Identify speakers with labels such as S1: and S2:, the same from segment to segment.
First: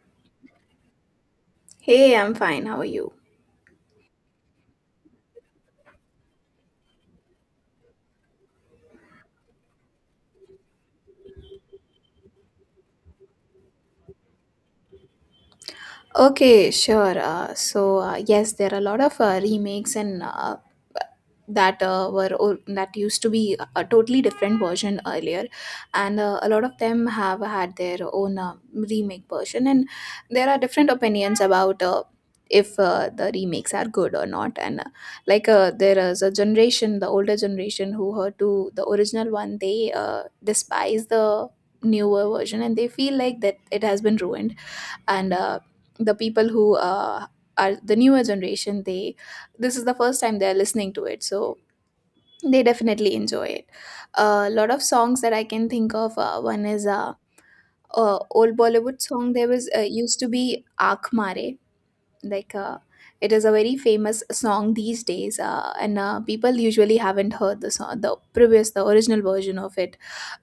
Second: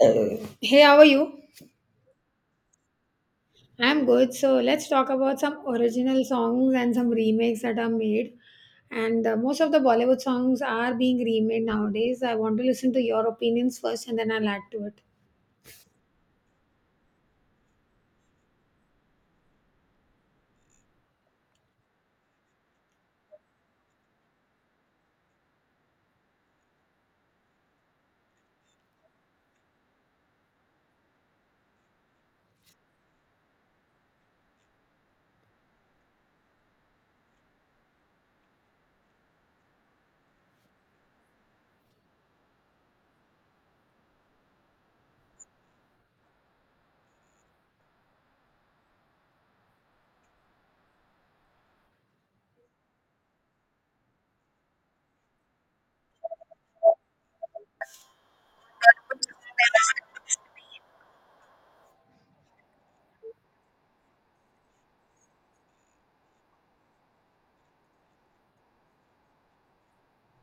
S1: Hey, how are you?
S2: Hey, I'm fine. How are you?
S1: I'm good. So let's talk about some original songs and some remakes that are made. And most of the Bollywood songs are being remade nowadays. I want to listen to your opinions first and then I'll add to it.
S2: Okay, sure. So yes, there are a lot of remakes and that used to be a totally different version earlier, and a lot of them have had their own remake version, and there are different opinions about. If the remakes are good or not, and like there is a generation, the older generation who heard to the original one, they despise the newer version, and they feel like that it has been ruined, and the people who are the newer generation, they, this is the first time they're listening to it, so they definitely enjoy it. A lot of songs that I can think of, one is old Bollywood song. There was used to be Aakh Mare, like it is a very famous song these days, and people usually haven't heard the song, the original version of it.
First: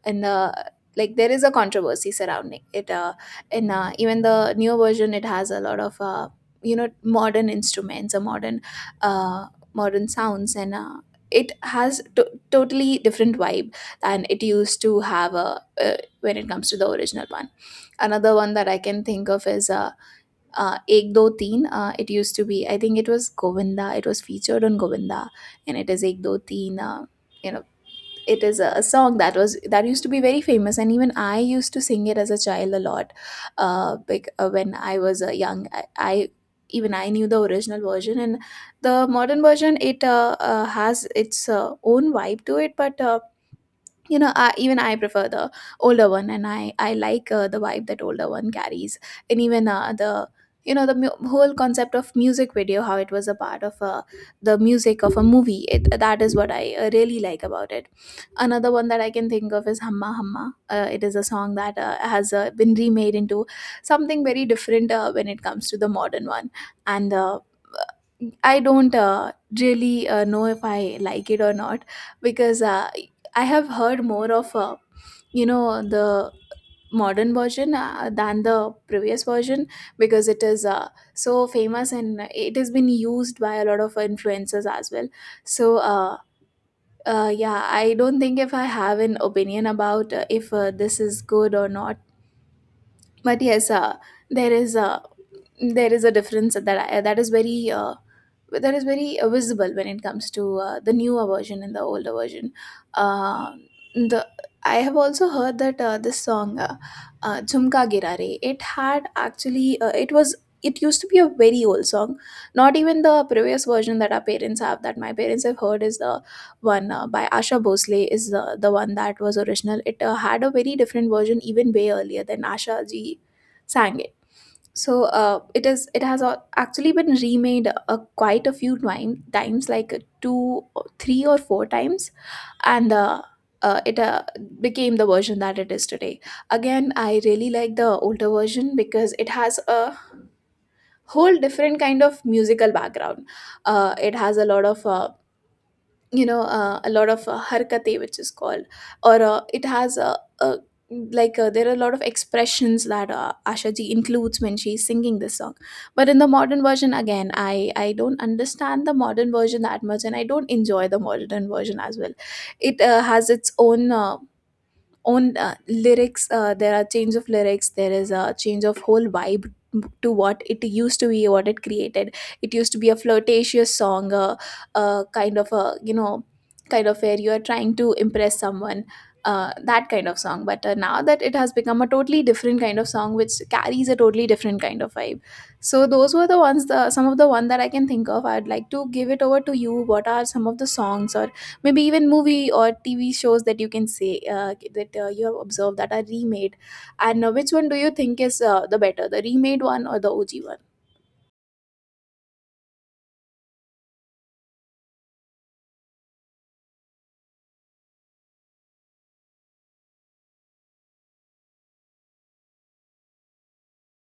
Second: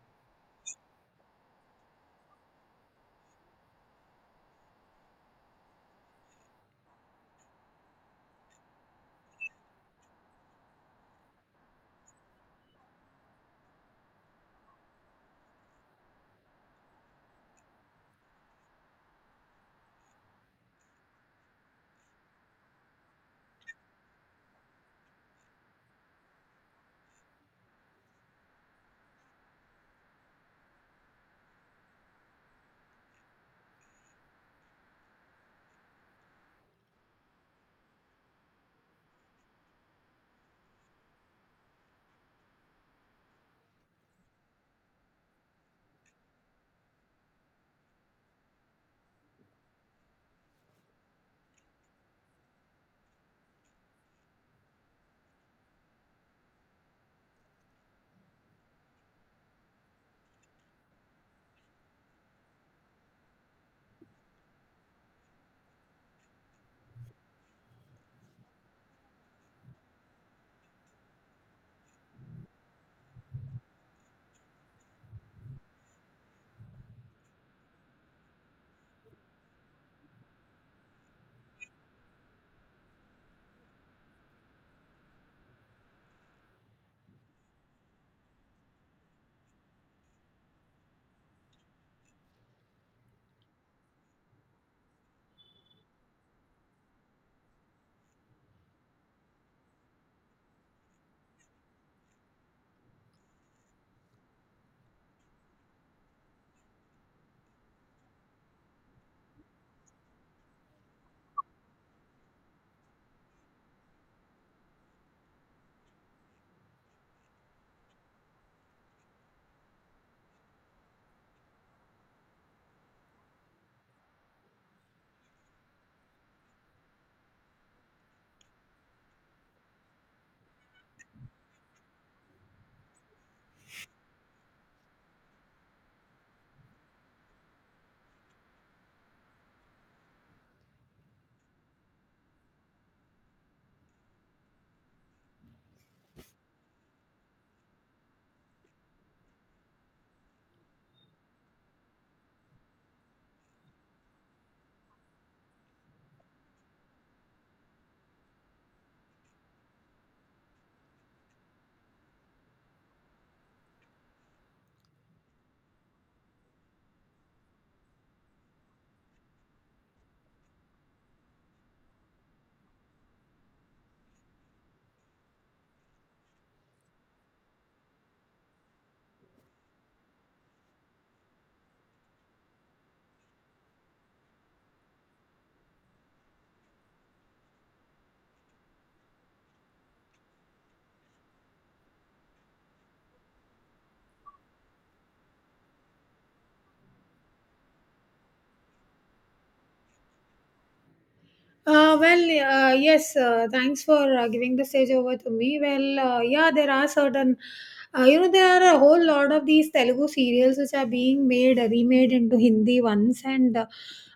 S2: And the like there is a controversy surrounding it, and even the new version, it has a lot of modern instruments, or uh, modern sounds, and it has totally different vibe than it used to have, when it comes to the original one. Another one that I can think of is Ek Do Teen. It used to be, I think it was Govinda. It was featured on Govinda, and it is Ek Do Teen. You know, it is a song that used to be very famous, and even I used to sing it as a child a lot. When I was young, I even I knew the original version, and the modern version, it has its own vibe to it, but even I prefer the older one, and I like the vibe that older one carries. And even the whole concept of music video, how it was a part of the music of a movie, that is what I really like about it. Another one that I can think of is Hamma Hamma. It is a song that has been remade into something very different when it comes to the modern one. And I don't really know if I like it or not, because I have heard more of, the modern version, than the previous version, because it is so famous, and it has been used by a lot of influencers as well. So yeah, I don't think if I have an opinion about if this is good or not. But yes, there is a there is a difference that is very but that is very visible when it comes to the newer version and the older version. Uh, the I have also heard that this song "Jhumka Girare", it had actually it was it used to be a very old song. Not even the previous version that my parents have heard is the one by Asha Bhosle is the one that was original. It had a very different version even way earlier than Asha ji sang it, so it is. It has actually been remade quite a few times, like two, or three, or four times, and it became the version that it is today. Again, I really like the older version, because it has a whole different kind of musical background. It has a lot of a lot of harkate which is called, or it has a like there are a lot of expressions that Asha ji includes when she's singing this song. But in the modern version, again I don't understand the modern version that much, and I don't enjoy the modern version as well. It has its own, on lyrics. There are change of lyrics, there is a change of whole vibe to what it used to be, what it created. It used to be a flirtatious song, a kind of a, kind of where you are trying to impress someone, that kind of song. But now that it has become a totally different kind of song, which carries a totally different kind of vibe. So those were the ones, the some of the one that I can think of. I'd like to give it over to you. What are some of the songs, or maybe even movie or TV shows, that you can say that you have observed that are remade? And which one do you think is the better, the remade one or the OG one?
S1: Uh, well, yes, thanks for giving the stage over to me. Well, yeah, there are certain, you know, there are a whole lot of these Telugu serials which are being made, remade into Hindi ones, and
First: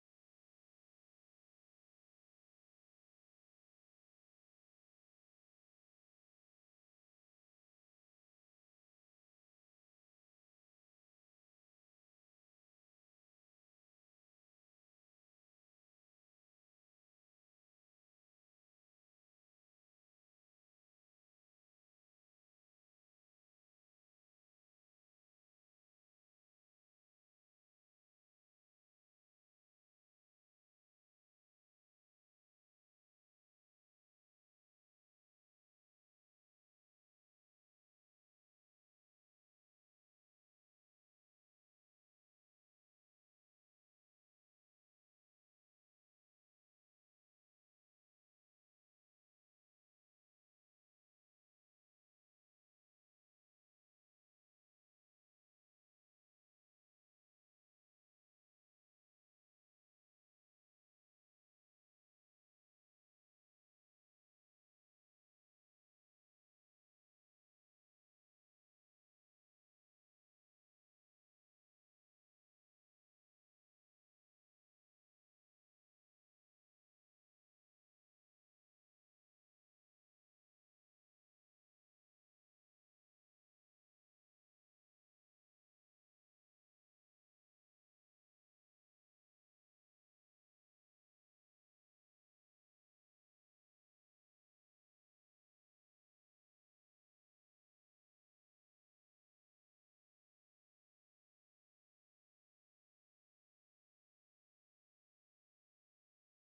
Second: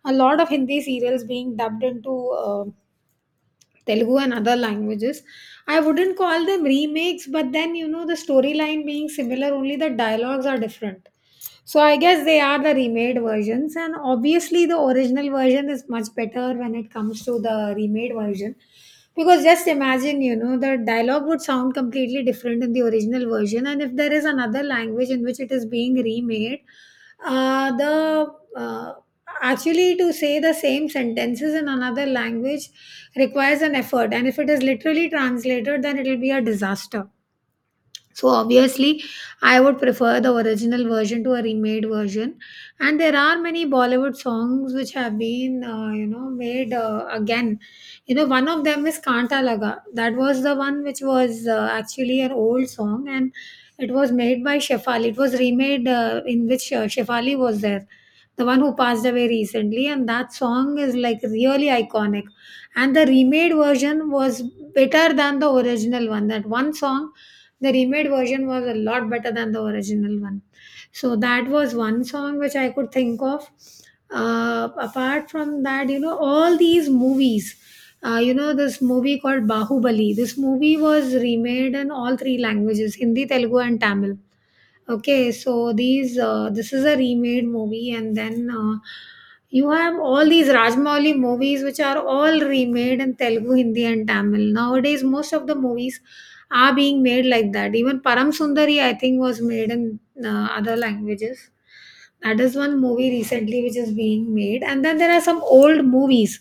S1: a lot of Hindi serials being dubbed into. Telugu and other languages. I wouldn't call them remakes, but then you know the storyline being similar, only the dialogues are different. So I guess they are the remade versions, and obviously the original version is much better when it comes to the remade version. Because just imagine, you know, the dialogue would sound completely different in the original version, and if there is another language in which it is being remade, the actually to say the same sentences in another language requires an effort. And if it is literally translated, then it will be a disaster. So obviously, I would prefer the original version to a remade version. And there are many Bollywood songs which have been, you know, made again. You know, one of them is Kanta Laga. That was the one which was actually an old song, and it was made by Shefali. It was remade in which Shefali was there, the one who passed away recently. And that song is like really iconic. And the remade version was better than the original one. That one song, the remade version was a lot better than the original one. So that was one song which I could think of. Apart from that, you know, all these movies, you know, this movie called Bahubali, this movie was remade in all three languages: Hindi, Telugu, and Tamil. Okay, so these this is a remade movie. And then you have all these Rajmouli movies which are all remade in Telugu, Hindi, and Tamil. Nowadays most of the movies are being made like that. Even Param Sundari, I think, was made in other languages. That is one movie recently which is being made. And then there are some old movies,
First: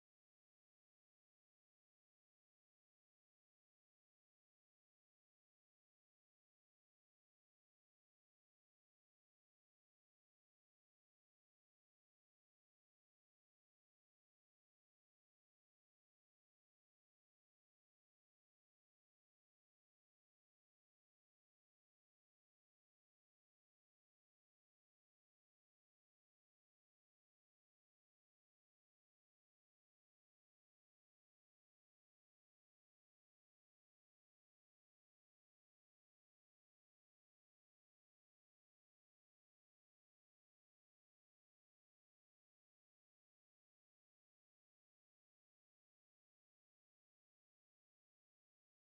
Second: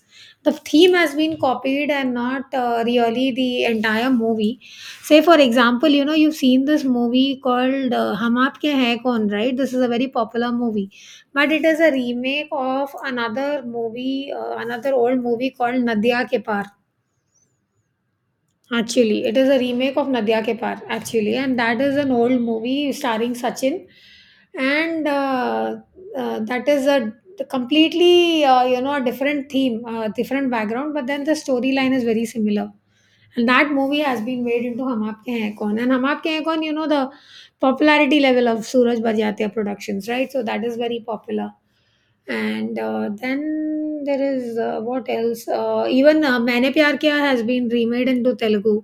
S1: the theme has been copied and not really the entire movie. Say, for example, you know, you've seen this movie called Hum Aapke Hai Kaun, right? This is a very popular movie, but it is a remake of another movie, another old movie called Nadia Ke Paar. Actually, it is a remake of Nadia Ke Paar, actually, and that is an old movie starring Sachin, and that is a completely you know a different theme, different background, but then the storyline is very similar. And that movie has been made into Hum Aapke Hain Kaun, and Hum Aapke Hain Kaun, you know the popularity level of Suraj Bhatia Productions, right? So that is very popular. And then there is what else even maine pyar kiya has been remade into Telugu.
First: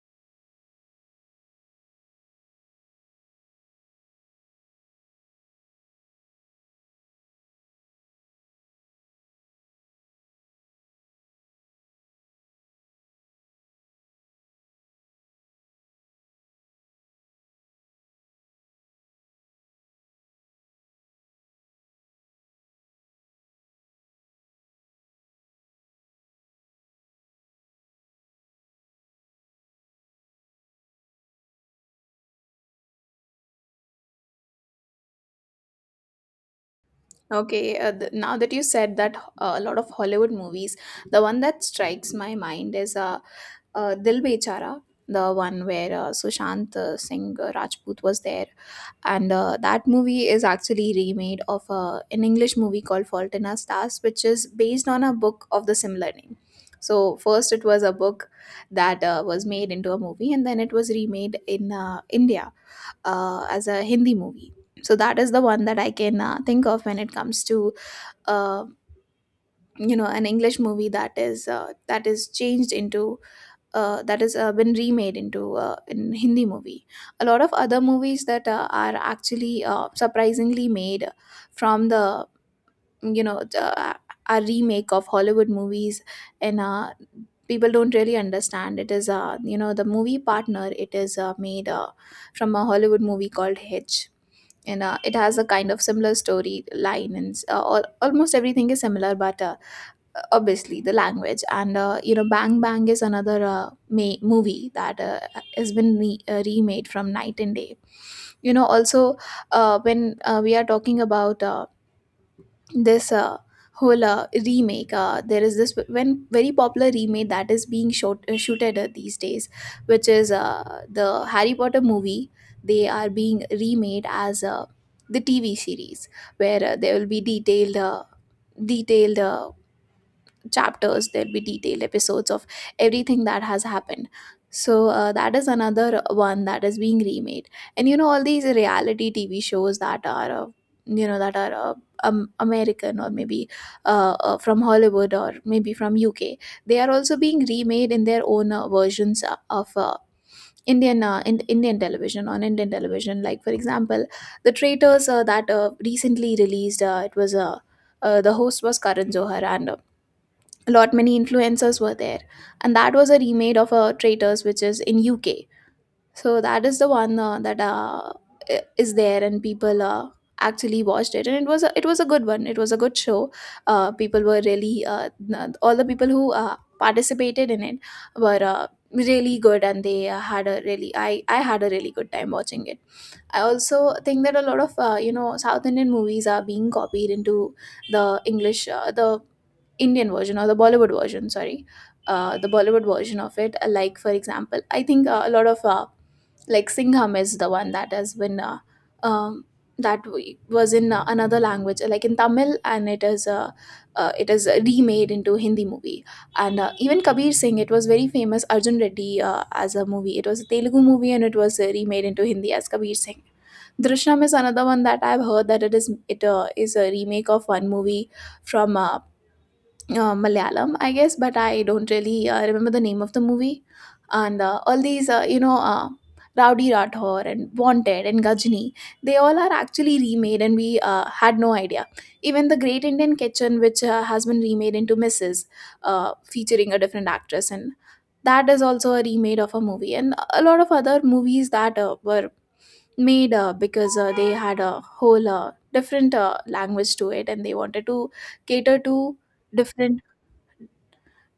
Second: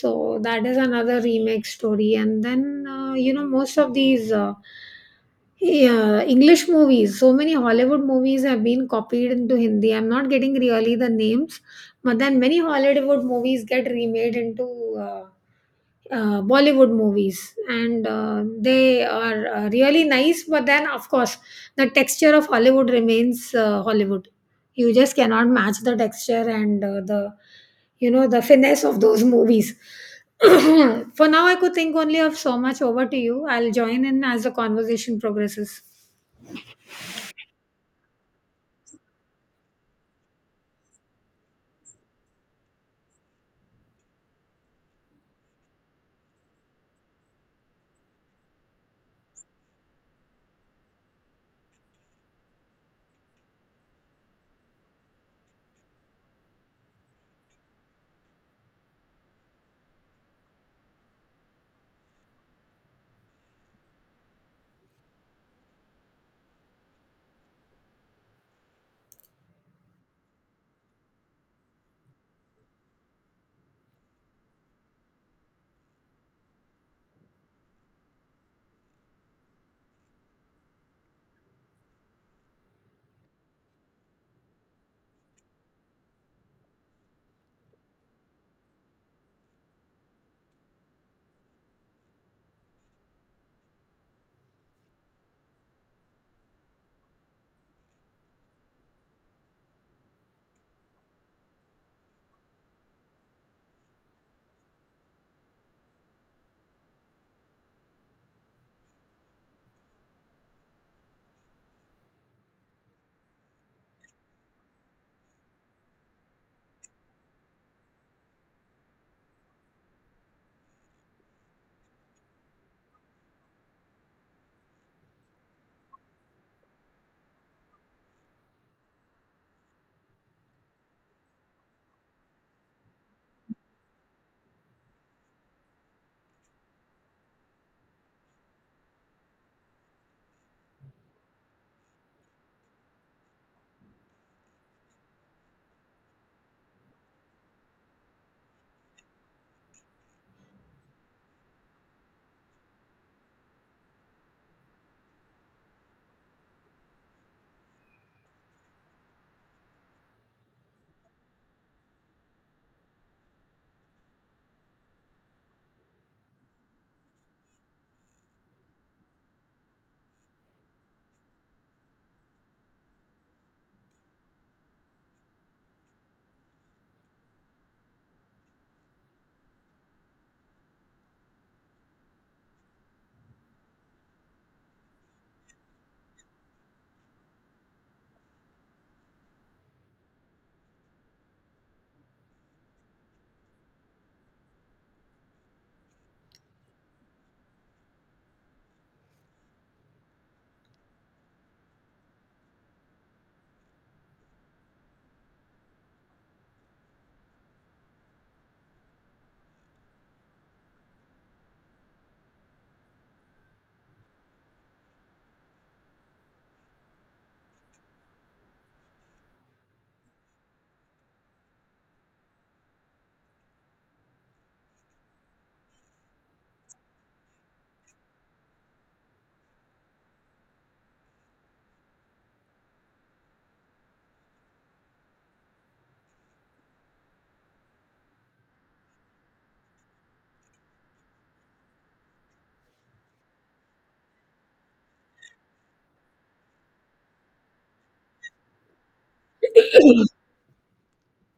S1: So that is another remake story. And then you know, most of these, yeah, English movies. So many Hollywood movies have been copied into Hindi. I'm not getting really the names, but then many Hollywood movies get remade into uh, Bollywood movies, and they are really nice. But then, of course, the texture of Hollywood remains Hollywood. You just cannot match the texture and the you know the finesse of those movies. For now, I could think only of so much. Over to you. I'll join in as the conversation progresses.
S2: Okay, now that you said that a lot of Hollywood movies, the one that strikes my mind is Dil Bechara, the one where Sushant Singh Rajput was there, and that movie is actually remade of an English movie called Fault in Our Stars, which is based on a book of the similar name. So first it was a book that was made into a movie, and then it was remade in India, as a Hindi movie. So that is the one that I can think of when it comes to uh, an English movie that is changed into, that has been remade into in Hindi movie. A lot of other movies that are actually surprisingly made from the, you know the, uh, a remake of Hollywood movies, and people don't really understand. It is, the movie Partner. It is made from a Hollywood movie called Hitch. And it has a kind of similar story line, and almost everything is similar, but obviously the language. And Bang Bang is another movie that has been remade from Night and Day. You know, also, when we are talking about this whole remake, there is this when very popular remake that is being shot shooted these days, which is the Harry Potter movie. They are being remade as the TV series, where there will be detailed chapters, there'll be detailed episodes of everything that has happened. So that is another one that is being remade. And you know, all these reality TV shows that are, you know that are uh, American, or maybe from Hollywood, or maybe from UK, they are also being remade in their own versions of Indian, Indian television, on Indian television, like for example the Traitors that recently released. It was, the host was Karan Johar, and a lot many influencers were there. And that was a remade of a Traitors which is in UK. So that is the one that is there, and people actually watched it, and it was a good one, it was a good show. People were really n- All the people who participated in it were really good, and they had a really I had a really good time watching it. I also think that a lot of South Indian movies are being copied into the Indian version, or the Bollywood version, sorry, the Bollywood version of it. Like for example, I think a lot of, like Singham is the one that has been, um, that was in another language, like in Tamil, and it is, it is remade into Hindi movie. And even Kabir Singh, it was very famous Arjun Reddy as a movie. It was a Telugu movie, and it was remade into Hindi as Kabir Singh. Drishnam is another one that I've heard that it is a remake of one movie from Malayalam, I guess, but I don't really remember the name of the movie. And all these, Rowdy Rathore and Wanted and Gajini, they all are actually remade, and we had no idea. Even The Great Indian Kitchen, which has been remade into Mrs., featuring a different actress, and that is also a remade of a movie. And a lot of other movies that were made because they had a whole different language to it, and they wanted to cater to different—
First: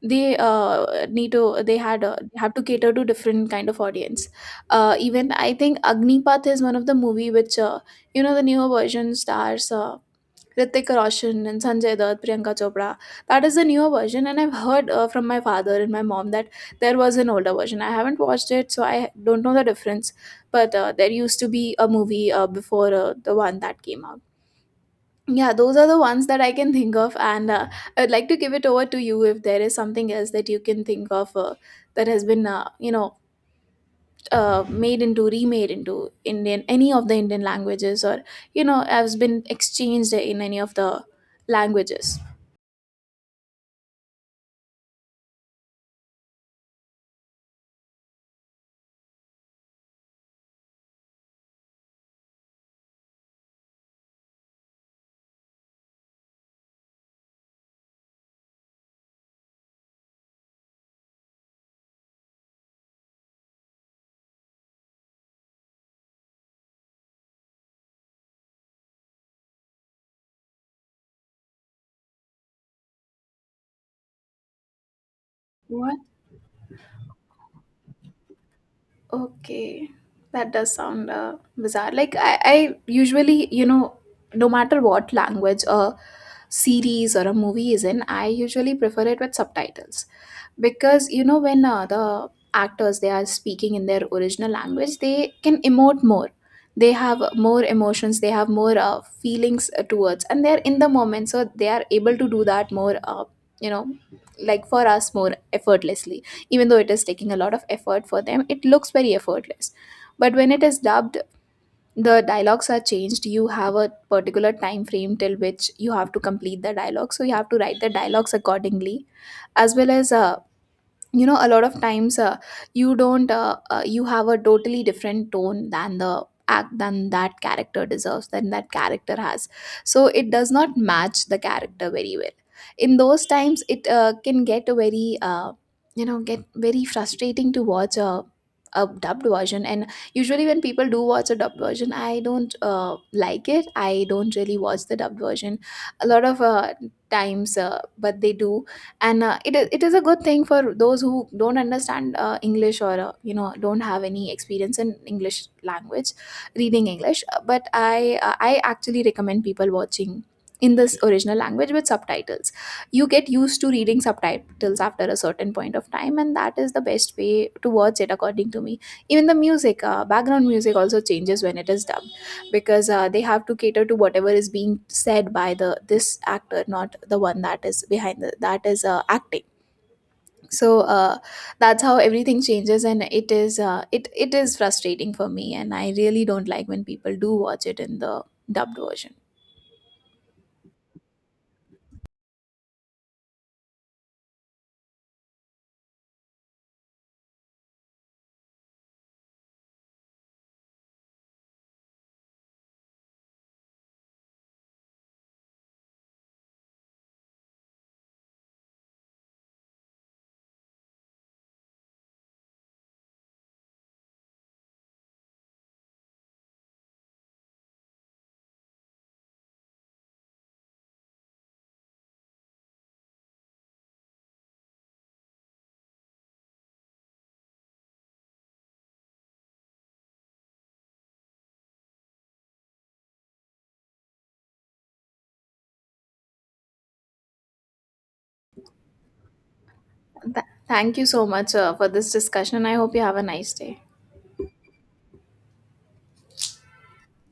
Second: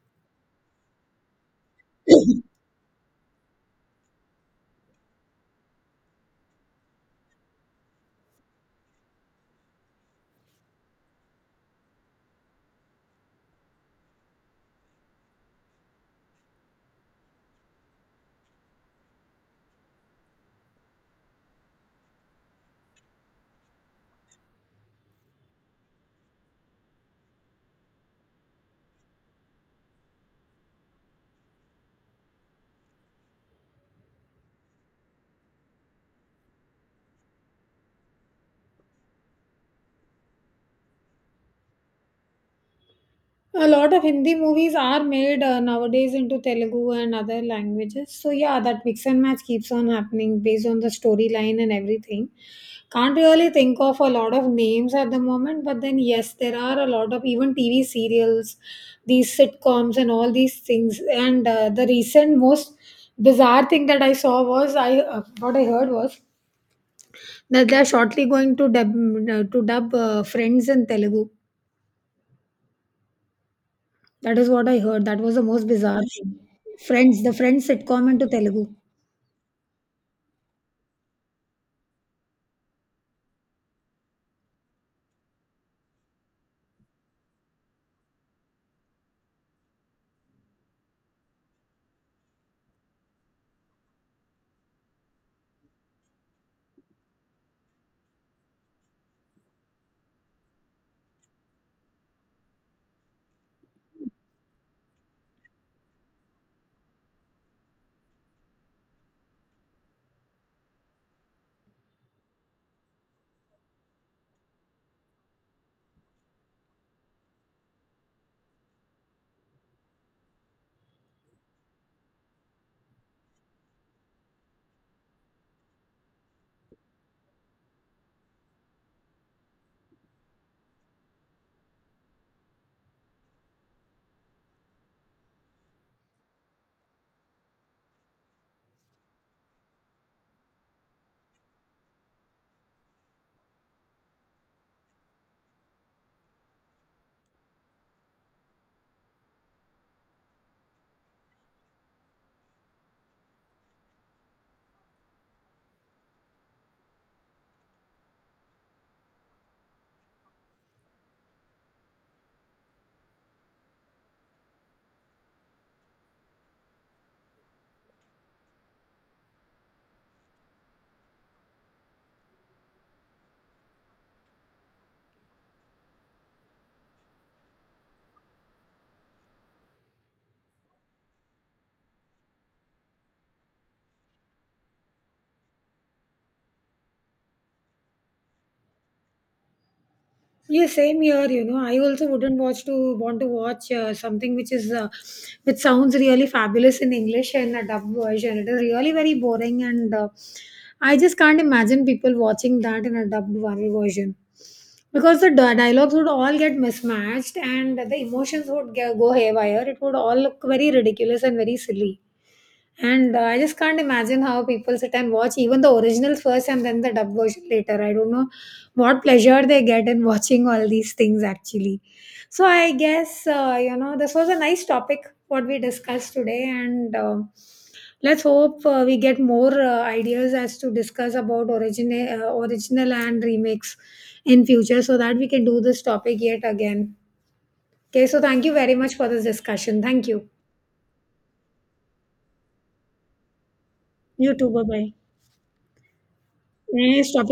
S2: they need to they had have to cater to different kind of audience. Even I think Agnipath is one of the movie which, you know, the newer version stars Ritik Roshan and Sanjay Dutt, Priyanka Chopra. That is the newer version, and I've heard from my father and my mom that there was an older version. I haven't watched it, so I don't know the difference. But there used to be a movie before the one that came out. Yeah, those are the ones that I can think of, and I'd like to give it over to you if there is something else that you can think of that has been, made into, remade into Indian, any of the Indian languages, or, you know, has been exchanged in any of the languages.
S1: A lot of Hindi movies are made nowadays into Telugu and other languages. So yeah, that mix and match keeps on happening based on the storyline and everything. Can't really think of a lot of names at the moment, but then yes, there are a lot of even TV serials, these sitcoms and all these things. And the recent most bizarre thing that I saw was I what I heard was that they are shortly going to dub Friends in Telugu. That is what I heard. That was the most
S2: What?
S1: bizarre thing. Friends, the Friends sitcom into Telugu.
S2: Okay, that does sound bizarre. Like I usually, you know, no matter what language a series or a movie is in, I usually prefer it with subtitles, because, you know, when the actors, they are speaking in their original language, they can emote more. They have more emotions. They have more feelings towards, and they're in the moment, so they are able to do that more. You know, like for us, more effortlessly. Even though it is taking a lot of effort for them, it looks very effortless. But when it is dubbed, the dialogues are changed. You have a particular time frame till which you have to complete the dialogue, so you have to write the dialogues accordingly, as well as you know, a lot of times you don't you have a totally different tone than the act than that character deserves, than that character has, so it does not match the character very well. In those times it can get a very you know, get very frustrating to watch a dubbed version. And usually when people do watch a dubbed version, I don't, like it. I don't really watch the dubbed version a lot of times, but they do. And it is a good thing for those who don't understand English, or, you know, don't have any experience in English language, reading English. But I actually recommend people watching in this original language with subtitles. You get used to reading subtitles after a certain point of time, and that is the best way to watch it according to me. Even the music, background music also changes when it is dubbed, because they have to cater to whatever is being said by the— this actor, not the one that is behind, the that is acting. So that's how everything changes, and it is— it, it is frustrating for me, and I really don't like when people do watch it in the dubbed version.
S1: Yeah, same here. You know, I also wouldn't watch to want to watch something which is which sounds really fabulous in English, and a dub version. It is really very boring, and I just can't imagine people watching that in a dubbed one version, because the dialogues would all get mismatched and the emotions would go haywire. It would all look very ridiculous and very silly. And I just can't imagine how people sit and watch even the originals first and then the dub version later. I don't know what pleasure they get in watching all these things actually. So I guess, you know, this was a nice topic what we discussed today. And let's hope we get more ideas as to discuss about original and remakes in future so that we can do this topic yet again. Okay, so thank you very much for this discussion. Thank you.
S2: Thank you so much for this discussion. I hope you have a nice day.
S1: You too. Bye bye. Nice talking